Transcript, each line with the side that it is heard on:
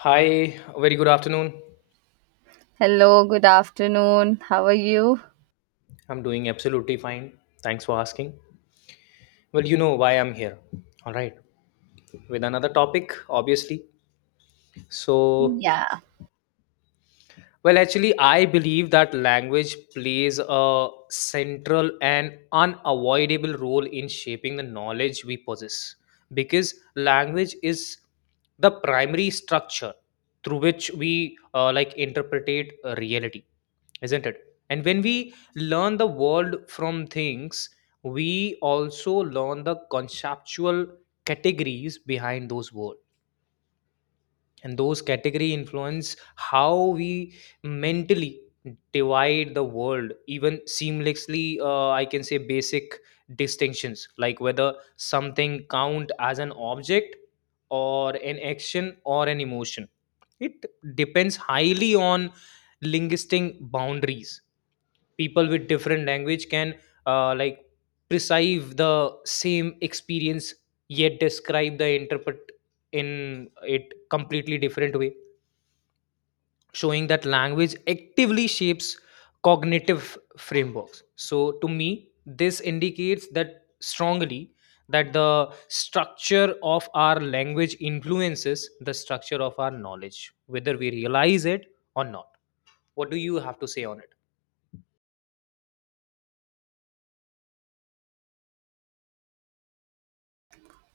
left: Hi, very good afternoon.
right: Hello, good afternoon. How are you?
left: I'm doing absolutely fine. Thanks for asking. Well, you know why I'm here. All right. With another topic, obviously. So,
right: Yeah,
left: well, actually, I believe that language plays a central and unavoidable role in shaping the knowledge we possess because language is the primary structure through which we like interpretate reality, isn't it? And when we learn the world from things, we also learn the conceptual categories behind those world, and those category influence how we mentally divide the world, even seamlessly, I can say basic distinctions, like whether something count as an object or an action or an emotion. It depends highly on linguistic boundaries. People with different language can like perceive the same experience yet describe the interpret in it completely different way, showing that language actively shapes cognitive frameworks. So to me, this indicates that strongly that the structure of our language influences the structure of our knowledge, whether we realize it or not. What do you have to say on it?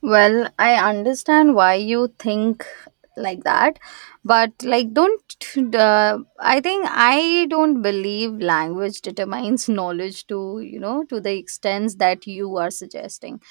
right: well, I understand why you think like that, but like, don't I think I don't believe language determines knowledge to to the extents that you are suggesting.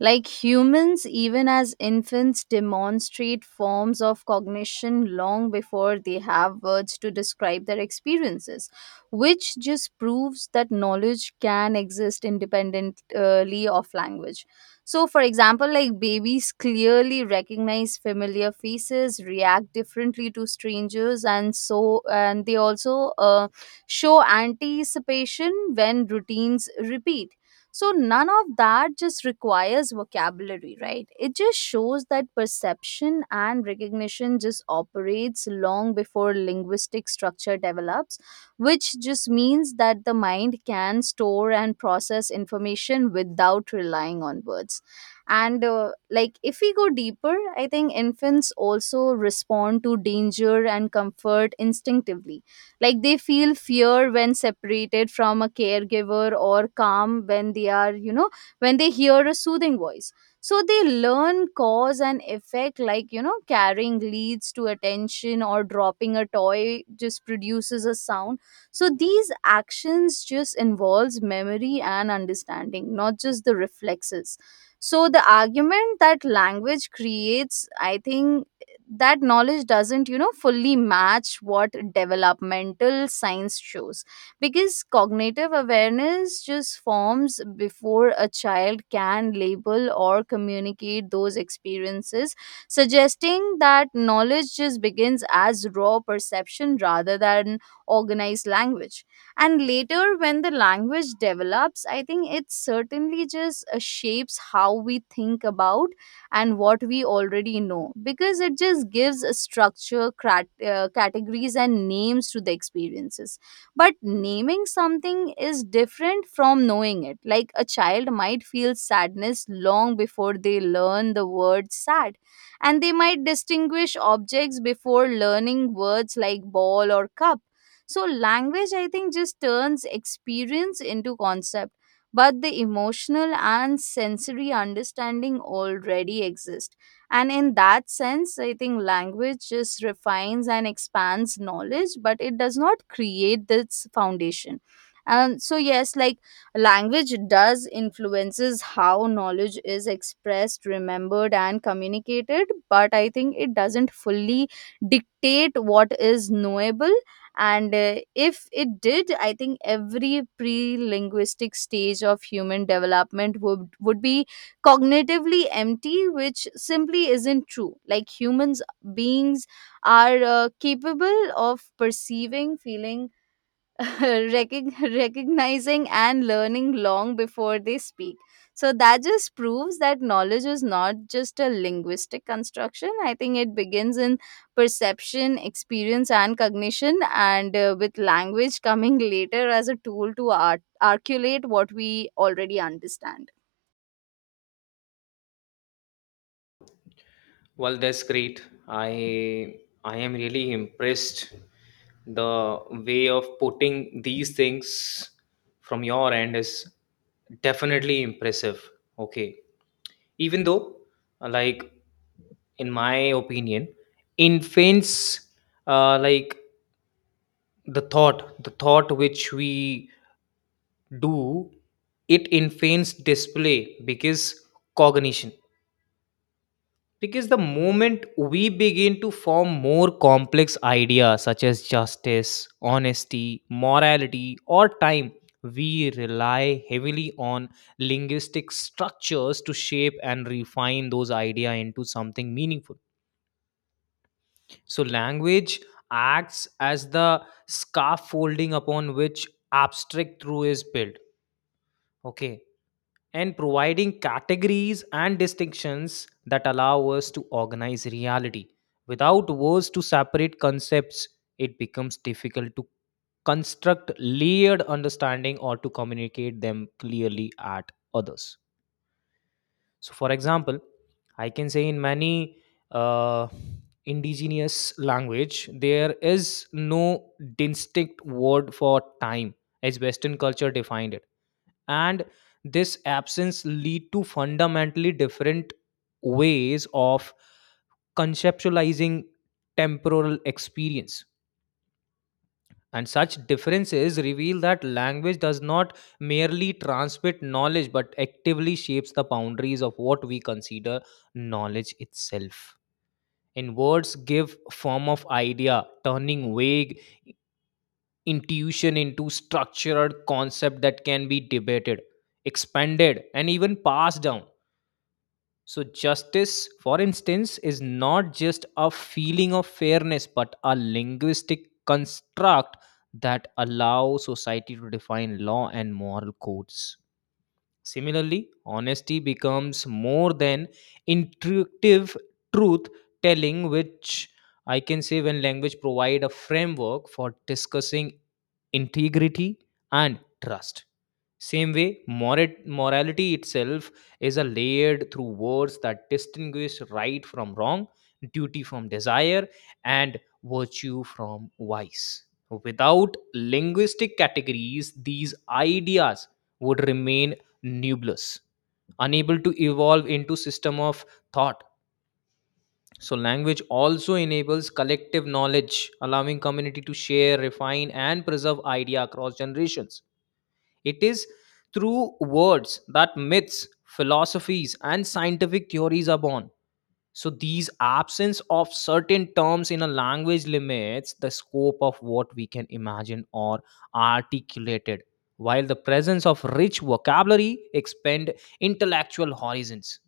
right: Like humans, even as infants, demonstrate forms of cognition long before they have words to describe their experiences, which just proves that knowledge can exist independently of language. So, for example, like babies clearly recognize familiar faces, react differently to strangers, and so and they also show anticipation when routines repeat. So none of that just requires vocabulary, right? It just shows that perception and recognition just operates long before linguistic structure develops, which just means that the mind can store and process information without relying on words. And like if we go deeper, I think infants also respond to danger and comfort instinctively, like they feel fear when separated from a caregiver or calm when they are when they hear a soothing voice. So they learn cause and effect, like carrying leads to attention or dropping a toy just produces a sound. So these actions just involves memory and understanding, not just the reflexes. So the argument that language creates, I think, that knowledge doesn't fully match what developmental science shows, because cognitive awareness just forms before a child can label or communicate those experiences, suggesting that knowledge just begins as raw perception rather than organized language. And later when the language develops, I think it certainly just shapes how we think about and what we already know, because it just gives a structure, categories, and names to the experiences. But naming something is different from knowing it. Like a child might feel sadness long before they learn the word sad, and they might distinguish objects before learning words like ball or cup. So, language, I think, just turns experience into concept, but the emotional and sensory understanding already exist. And in that sense, I think language just refines and expands knowledge, but it does not create this foundation. And so, yes, like language does influences how knowledge is expressed, remembered, and communicated, but I think it doesn't fully dictate what is knowable. And if it did, I think every pre-linguistic stage of human development would be cognitively empty, which simply isn't true. Like humans beings are capable of perceiving, feeling, recognizing and learning long before they speak. So that just proves that knowledge is not just a linguistic construction. I think it begins in perception, experience, and cognition, and with language coming later as a tool to articulate what we already understand.
left: Well, that's great. I am really impressed. The way of putting these things from your end is definitely impressive. Okay. Even though like in my opinion infants like the thought which we do it infants display because cognition. Because the moment we begin to form more complex ideas such as justice, honesty, morality, or time, we rely heavily on linguistic structures to shape and refine those ideas into something meaningful. So, language acts as the scaffolding upon which abstract truth is built. Okay, and providing categories and distinctions that allow us to organize reality. Without words to separate concepts, it becomes difficult to construct layered understanding or to communicate them clearly at others. So, for example, I can say in many uh, indigenous language, there is no distinct word for time as Western culture defined it, and this absence lead to fundamentally different ways of conceptualizing temporal experience. And such differences reveal that language does not merely transmit knowledge but actively shapes the boundaries of what we consider knowledge itself. In words give form of idea, turning vague intuition into structured concept that can be debated, expanded, and even passed down. So justice, for instance, is not just a feeling of fairness but a linguistic construct that allows society to define law and moral codes. Similarly, honesty becomes more than intuitive truth telling, which I can say when language provide a framework for discussing integrity and trust. Same way, morality itself is a layered through words that distinguish right from wrong, duty from desire, and virtue from vice. Without linguistic categories, these ideas would remain nebulous, unable to evolve into system of thought. So language also enables collective knowledge, allowing community to share, refine, and preserve idea across generations. It is through words that myths, philosophies, and scientific theories are born. So these absence of certain terms in a language limits the scope of what we can imagine or articulated, while the presence of rich vocabulary expand intellectual horizons.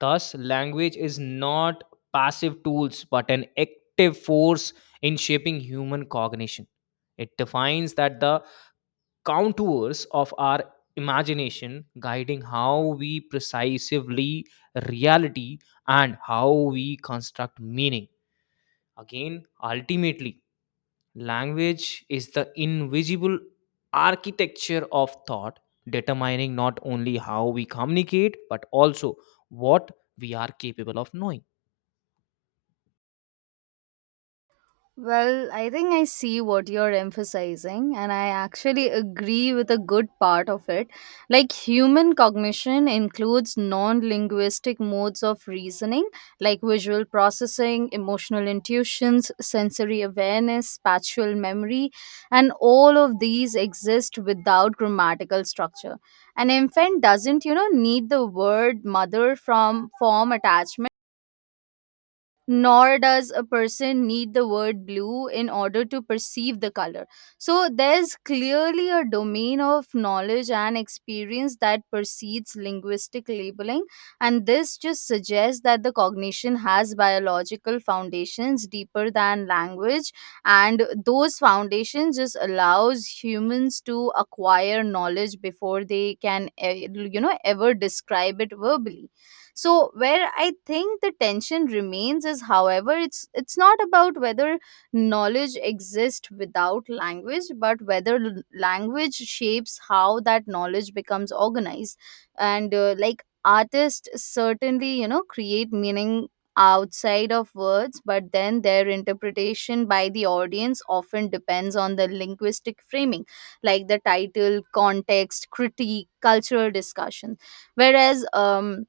left: Thus, language is not passive tools but an active force in shaping human cognition. It defines that the contours of our imagination, guiding how we precisely reality and how we construct meaning. Again, ultimately, language is the invisible architecture of thought, determining not only how we communicate but also what we are capable of knowing.
right: Well, I think I see what you're emphasizing, and I actually agree with a good part of it. Like, human cognition includes non linguistic modes of reasoning, like visual processing, emotional intuitions, sensory awareness, spatial memory, and all of these exist without grammatical structure. An infant doesn't, need the word mother from form attachment, nor does a person need the word blue in order to perceive the color. So there's clearly a domain of knowledge and experience that precedes linguistic labeling, and this just suggests that the cognition has biological foundations deeper than language, and those foundations just allows humans to acquire knowledge before they can, ever describe it verbally. So where I think the tension remains is, however, it's not about whether knowledge exists without language, but whether language shapes how that knowledge becomes organized. And like artists certainly create meaning outside of words, but then their interpretation by the audience often depends on the linguistic framing, like the title, context, critique, cultural discussion, whereas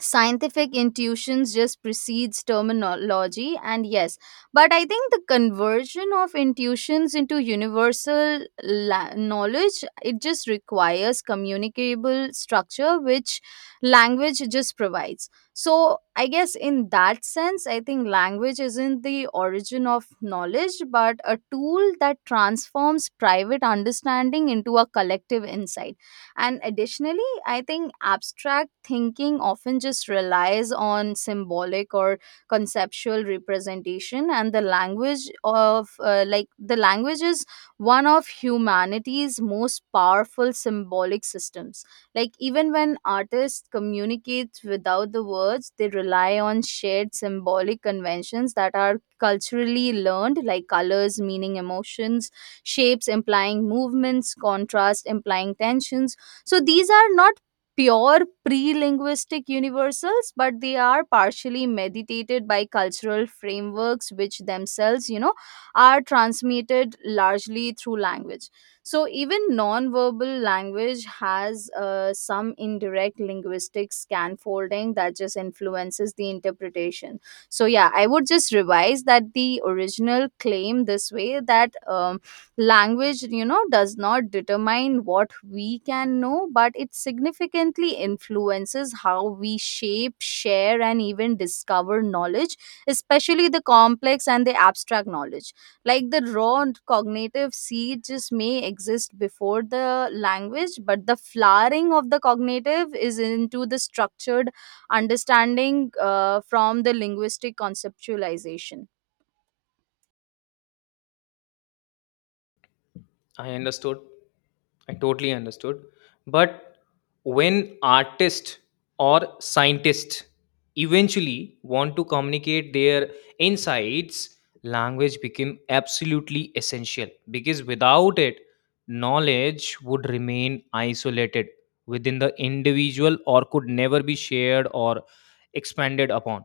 right: scientific intuitions just precedes terminology, and yes, but I think the conversion of intuitions into universal knowledge, it just requires communicable structure, which language just provides. So I guess, in that sense, I think language isn't the origin of knowledge, but a tool that transforms private understanding into a collective insight. And additionally, I think abstract thinking often just relies on symbolic or conceptual representation, and the language is one of humanity's most powerful symbolic systems. Like, even when artists communicate without the words, they rely on shared symbolic conventions that are culturally learned, like colors meaning emotions, shapes implying movements, contrast implying tensions. So these are not pure pre-linguistic universals, but they are partially meditated by cultural frameworks, which themselves, are transmitted largely through language. So even non-verbal language has some indirect linguistic scaffolding that just influences the interpretation. So yeah, I would just revise that the original claim this way, that language, does not determine what we can know, but it significantly influences how we shape, share, and even discover knowledge, especially the complex and the abstract knowledge. Like the raw and cognitive seed just may exist before the language, but the flowering of the cognitive is into the structured understanding from the linguistic conceptualization.
left: I understood. I totally understood. But when artists or scientists eventually want to communicate their insights, language became absolutely essential, because without it, knowledge would remain isolated within the individual or could never be shared or expanded upon.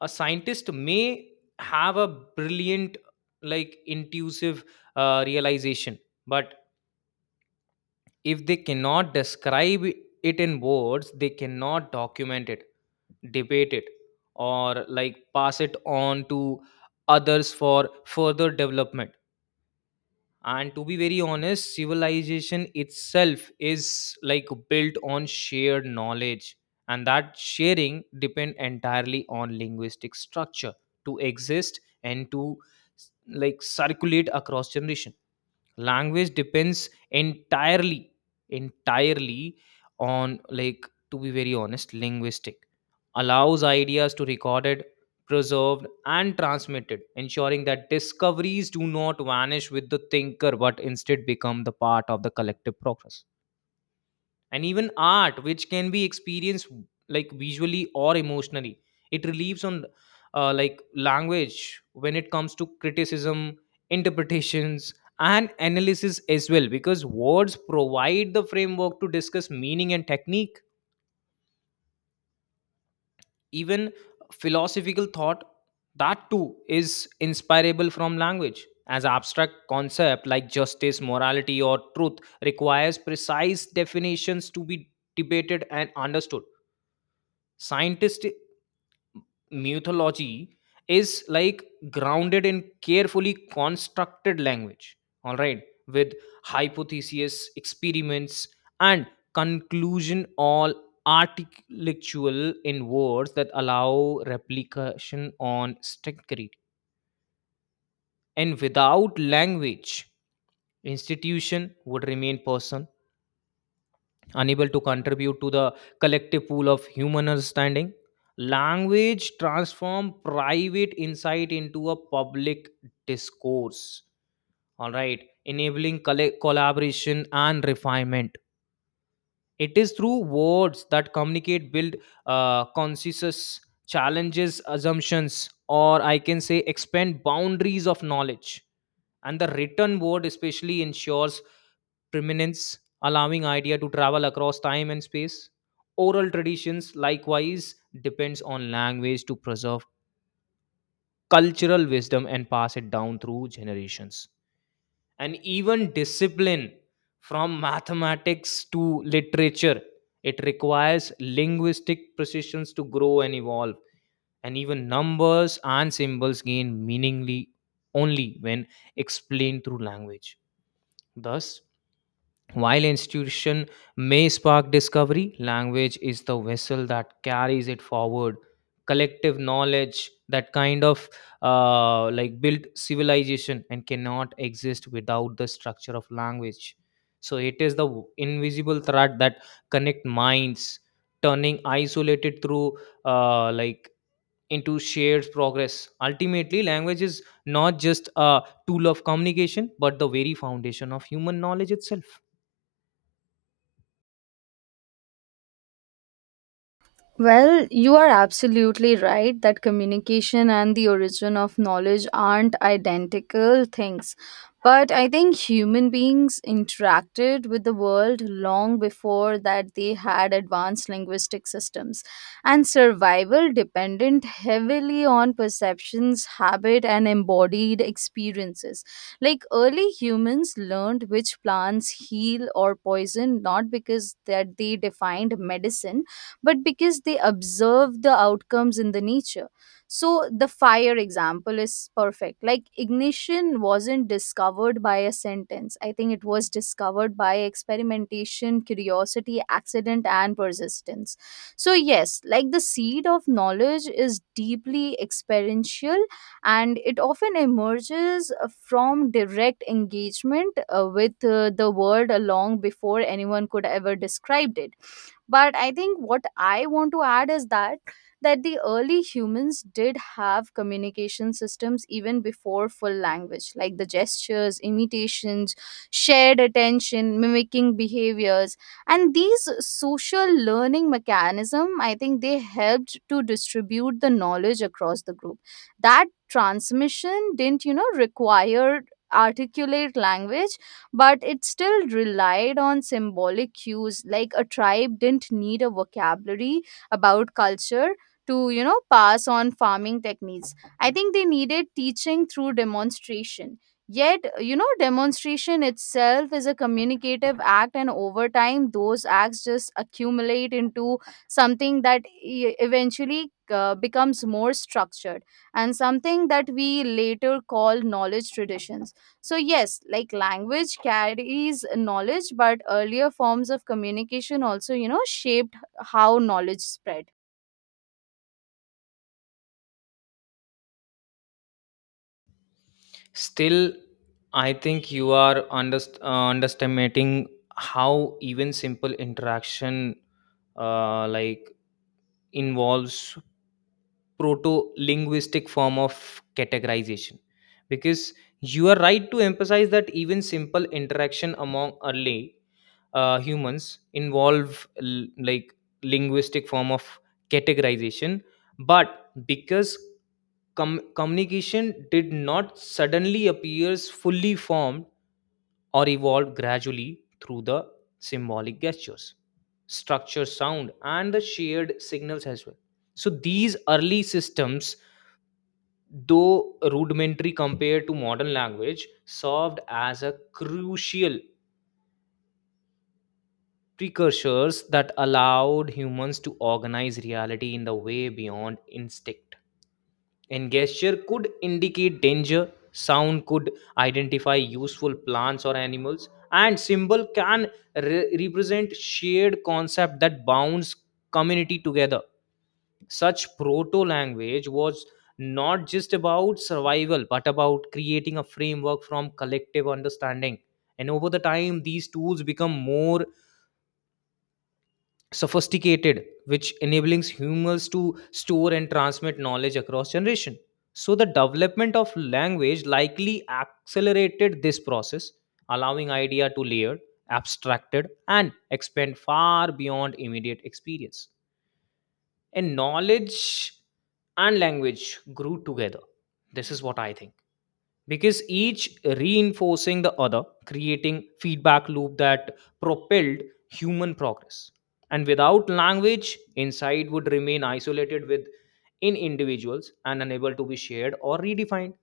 left: A scientist may have a brilliant, like, intuitive realization, but if they cannot describe it in words, they cannot document it, debate it, or like pass it on to others for further development. And to be very honest, civilization itself is like built on shared knowledge, and that sharing depend entirely on linguistic structure to exist and to like circulate across generation. Language depends entirely on, like, to be very honest, linguistic allows ideas to recorded, preserved, and transmitted, ensuring that discoveries do not vanish with the thinker but instead become the part of the collective progress. And even art, which can be experienced like visually or emotionally, it relieves on like language when it comes to criticism, interpretations, and analysis as well, because words provide the framework to discuss meaning and technique. Even philosophical thought, that too is inspirable from language, as abstract concept like justice, morality, or truth requires precise definitions to be debated and understood. Scientist mythology is like grounded in carefully constructed language, all right, with hypothesis, experiments, and conclusion all articulable in words that allow replication on strict creed. And without language, institution would remain person, unable to contribute to the collective pool of human understanding. Language transform private insight into a public discourse, all right, enabling collaboration and refinement. It is through words that communicate build consensus, challenges assumptions, or I can say expand boundaries of knowledge. And the written word especially ensures preeminence, allowing idea to travel across time and space. Oral traditions likewise depends on language to preserve cultural wisdom and pass it down through generations. And even discipline, from mathematics to literature, it requires linguistic precisions to grow and evolve. And even numbers and symbols gain meaningly only when explained through language. Thus, while institution may spark discovery, language is the vessel that carries it forward. Collective knowledge that kind of like built civilization and cannot exist without the structure of language. So it is the invisible thread that connect minds, turning isolated through like into shared progress. Ultimately, language is not just a tool of communication, but the very foundation of human knowledge itself.
right: Well, you are absolutely right that communication and the origin of knowledge aren't identical things. But I think human beings interacted with the world long before that they had advanced linguistic systems. And survival depended heavily on perceptions, habit, and embodied experiences. Like early humans learned which plants heal or poison not because that they defined medicine, but because they observe the outcomes in the nature. So the fire example is perfect. Like ignition wasn't discovered by a sentence. I think it was discovered by experimentation, curiosity, accident, and persistence. So yes, like the seed of knowledge is deeply experiential, and it often emerges from direct engagement with the world long before anyone could ever described it. But I think what I want to add is that the early humans did have communication systems even before full language, like the gestures, imitations, shared attention, mimicking behaviors. And these social learning mechanism, I think they helped to distribute the knowledge across the group. That transmission didn't require articulate language, but it still relied on symbolic cues. Like a tribe didn't need a vocabulary about culture to pass on farming techniques. I think they needed teaching through demonstration. Yet demonstration itself is a communicative act, and over time those acts just accumulate into something that eventually becomes more structured, and something that we later call knowledge traditions. So, yes, like language carries knowledge, but earlier forms of communication also, shaped how knowledge spread.
left: Still, I think you are underestimating how even simple interaction like involves proto-linguistic form of categorization, because you are right to emphasize that even simple interaction among early humans involve like linguistic form of categorization. But because communication did not suddenly appears fully formed or evolved gradually through the symbolic gestures, structure sound, and the shared signals as well. So these early systems, though rudimentary compared to modern language, served as a crucial precursors that allowed humans to organize reality in the way beyond instinct. And gesture could indicate danger, sound could identify useful plants or animals, and symbol can represent shared concept that bounds community together. Such proto language was not just about survival but about creating a framework from collective understanding. And over the time, these tools become more sophisticated, which enables humans to store and transmit knowledge across generation. So the development of language likely accelerated this process, allowing idea to layer, abstracted, and expand far beyond immediate experience. And knowledge and language grew together, this is what I think, because each reinforcing the other, creating feedback loop that propelled human progress. And without language, insight would remain isolated within individuals and unable to be shared or redefined.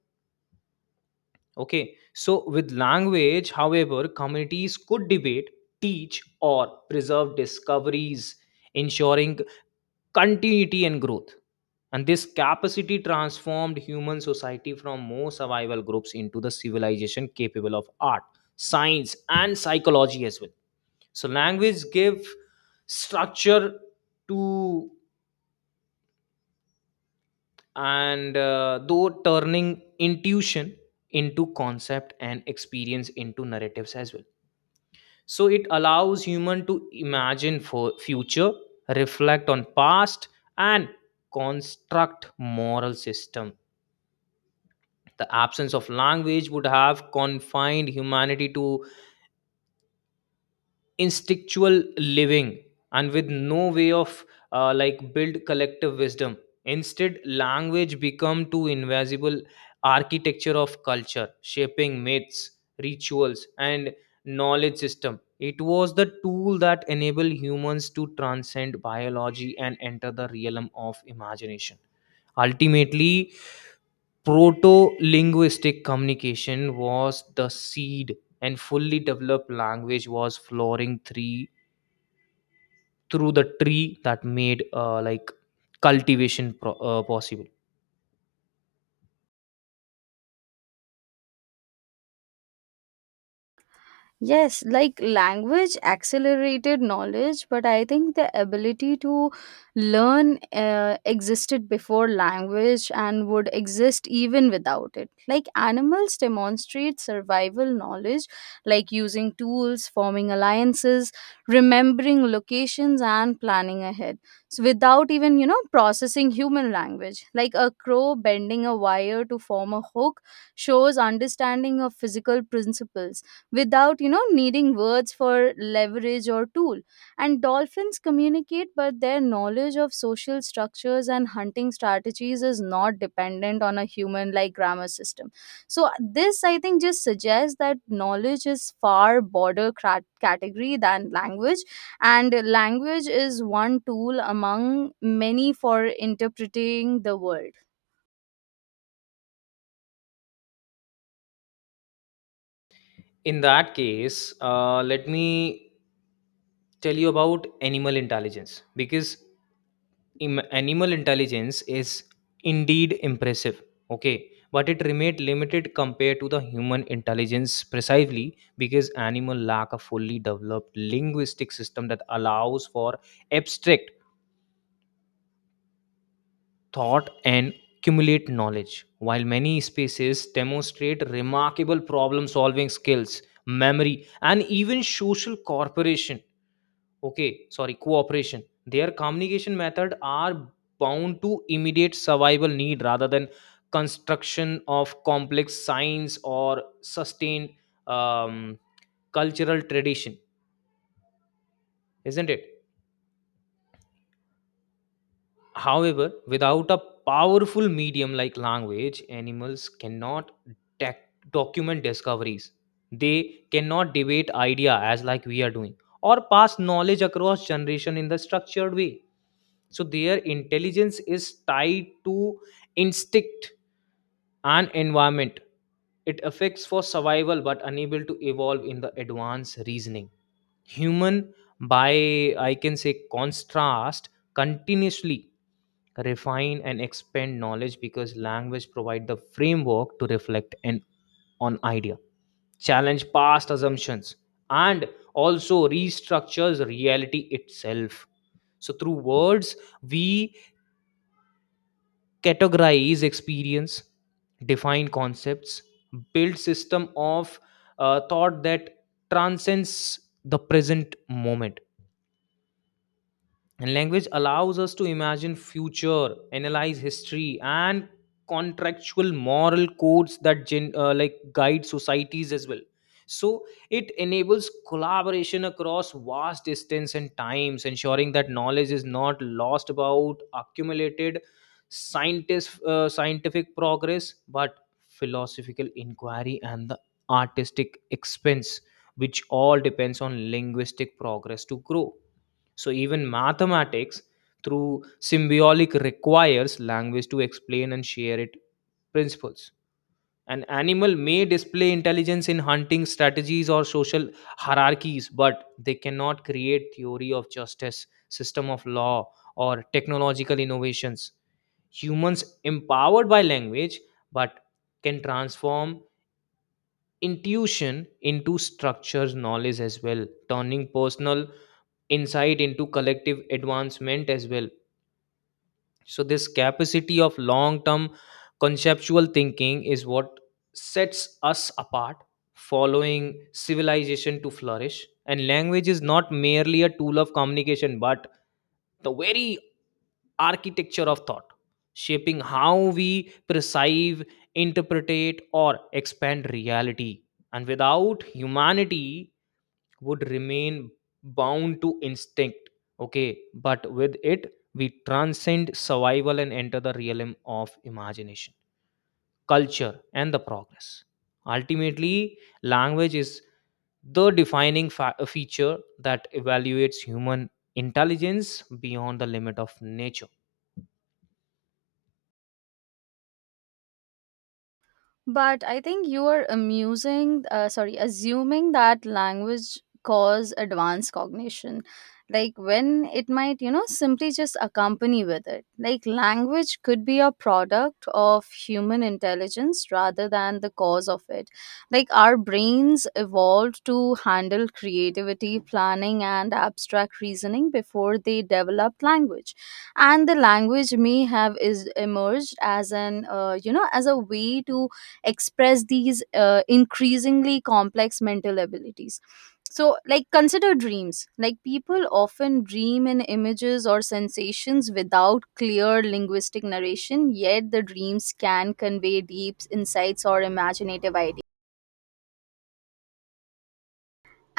left: Okay, so with language, however, communities could debate, teach, or preserve discoveries, ensuring continuity and growth. And this capacity transformed human society from more survival groups into the civilization capable of art, science, and psychology as well. So, language give structure to and though turning intuition into concept and experience into narratives as well. So it allows human to imagine for future, reflect on past, and construct moral system. The absence of language would have confined humanity to instinctual living and with no way of like build collective wisdom. Instead, language become too invisible architecture of culture, shaping myths, rituals, and knowledge system. It was the tool that enabled humans to transcend biology and enter the realm of imagination. Ultimately, proto-linguistic communication was the seed and fully developed language was flowering three through the tree that made like cultivation possible.
right: Yes, like language accelerated knowledge, but I think the ability to learn existed before language and would exist even without it. Like animals demonstrate survival knowledge, like using tools, forming alliances, remembering locations, and planning ahead. So without even, processing human language, like a crow bending a wire to form a hook shows understanding of physical principles without needing words for leverage or tool. And dolphins communicate, but their knowledge of social structures and hunting strategies is not dependent on a human like grammar system. So this, I think, just suggests that knowledge is far broader category than language, and language is one tool among many for interpreting the world.
left: In that case, let me tell you about animal intelligence, because animal intelligence is indeed impressive, okay, but it remained limited compared to the human intelligence precisely because animal lack a fully developed linguistic system that allows for abstract thought and accumulate knowledge. While many spaces demonstrate remarkable problem solving skills, memory, and even social corporation, okay, sorry, cooperation, their communication method are bound to immediate survival need rather than construction of complex science or sustained um, cultural tradition, isn't it? However, without a powerful medium like language, animals cannot tac document discoveries. They cannot debate idea as like we are doing or pass knowledge across generation in the structured way. So their intelligence is tied to instinct and environment. It affects for survival but unable to evolve in the advanced reasoning. Human, by I can say contrast, continuously refine and expand knowledge because language provide the framework to reflect and on idea, challenge past assumptions, and also restructures reality itself. So through words, we categorize experience, define concepts, build system of thought that transcends the present moment. And language allows us to imagine future, analyze history, and contractual moral codes that like guide societies as well. So it enables collaboration across vast distance and times, ensuring that knowledge is not lost about accumulated scientist, scientific progress, but philosophical inquiry and the artistic expense, which all depends on linguistic progress to grow. So even mathematics through symbolic requires language to explain and share its principles. An animal may display intelligence in hunting strategies or social hierarchies, but they cannot create theory of justice, system of law, or technological innovations. Humans empowered by language, but can transform intuition into structures knowledge as well, turning personal insight into collective advancement as well. So this capacity of long term conceptual thinking is what sets us apart, following civilization to flourish. And language is not merely a tool of communication but the very architecture of thought, shaping how we perceive, interpretate, or expand reality. And without, humanity would remain bound to instinct, okay, but with it we transcend survival and enter the realm of imagination, culture, and the progress. Ultimately, language is the defining feature that evaluates human intelligence beyond the limit of nature.
right: But I think you are amusing, sorry, assuming that language cause advanced cognition, like when it might, simply just accompany with it. Like language could be a product of human intelligence rather than the cause of it. Like our brains evolved to handle creativity, planning, and abstract reasoning before they developed language, and the language may have is emerged as an as a way to express these increasingly complex mental abilities. So like consider dreams. Like people often dream in images or sensations without clear linguistic narration, yet the dreams can convey deep insights or imaginative ideas.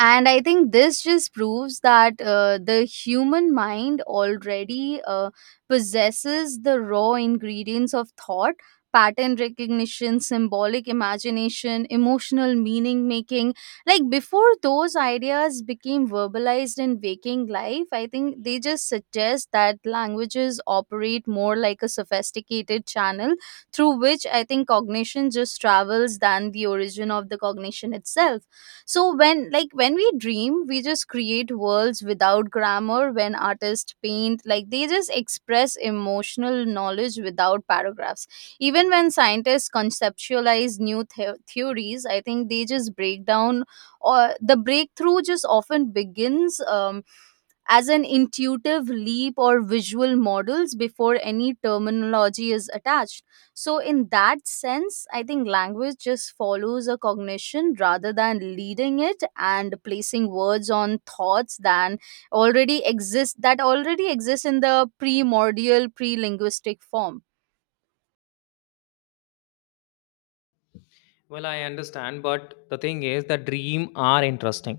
right: And I think this just proves that the human mind already possesses the raw ingredients of thought, pattern recognition, symbolic imagination, emotional meaning making. Like before those ideas became verbalized in waking life, I think they just suggest that languages operate more like a sophisticated channel through which I think cognition just travels than the origin of the cognition itself. So when, like when we dream, we just create worlds without grammar. When artists paint, like they just express emotional knowledge without paragraphs. Even when scientists conceptualize new theories, I think they just break down, or the breakthrough just often begins as an intuitive leap or visual models before any terminology is attached. So, in that sense, I think language just follows a cognition rather than leading it, and placing words on thoughts than already exist that already exist in the primordial pre-linguistic form.
left: Well, I understand, but the thing is the dream are interesting,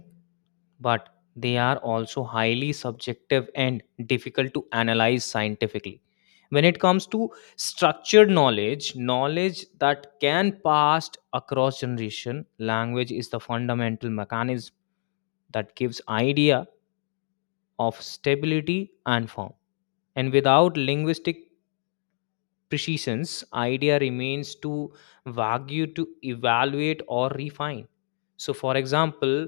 left: but they are also highly subjective and difficult to analyze scientifically. When it comes to structured knowledge, knowledge that can pass across generation, language is the fundamental mechanism that gives idea of stability and form. And without linguistic precision's idea remains too vague to evaluate or refine. So for example,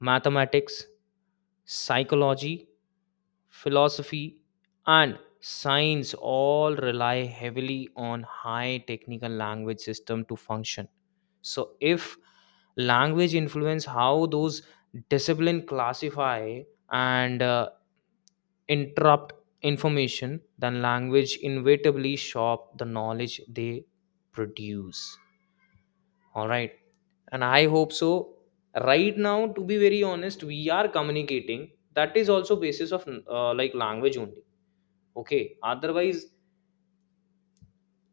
left: mathematics, psychology, philosophy, and science all rely heavily on high technical language system to function. So if language influence how those discipline classify and interrupt information, then language inevitably shop the knowledge they produce. All right. And I hope so. Right now, to be very honest, we are communicating. That is also basis of like language only. Okay. Otherwise,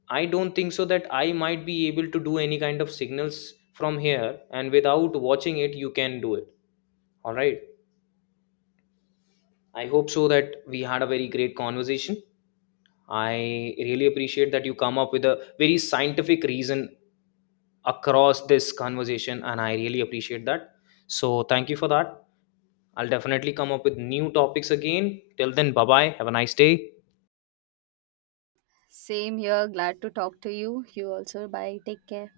left: I don't think so that I might be able to do any kind of signals from here. And without watching it, you can do it. All right. I hope so that we had a very great conversation. I really appreciate that you come up with a very scientific reason across this conversation. And I really appreciate that. So thank you for that. I'll definitely come up with new topics again. Till then, bye bye. Have a nice day.
right: Same here. Glad to talk to you. You also. Bye. Take care.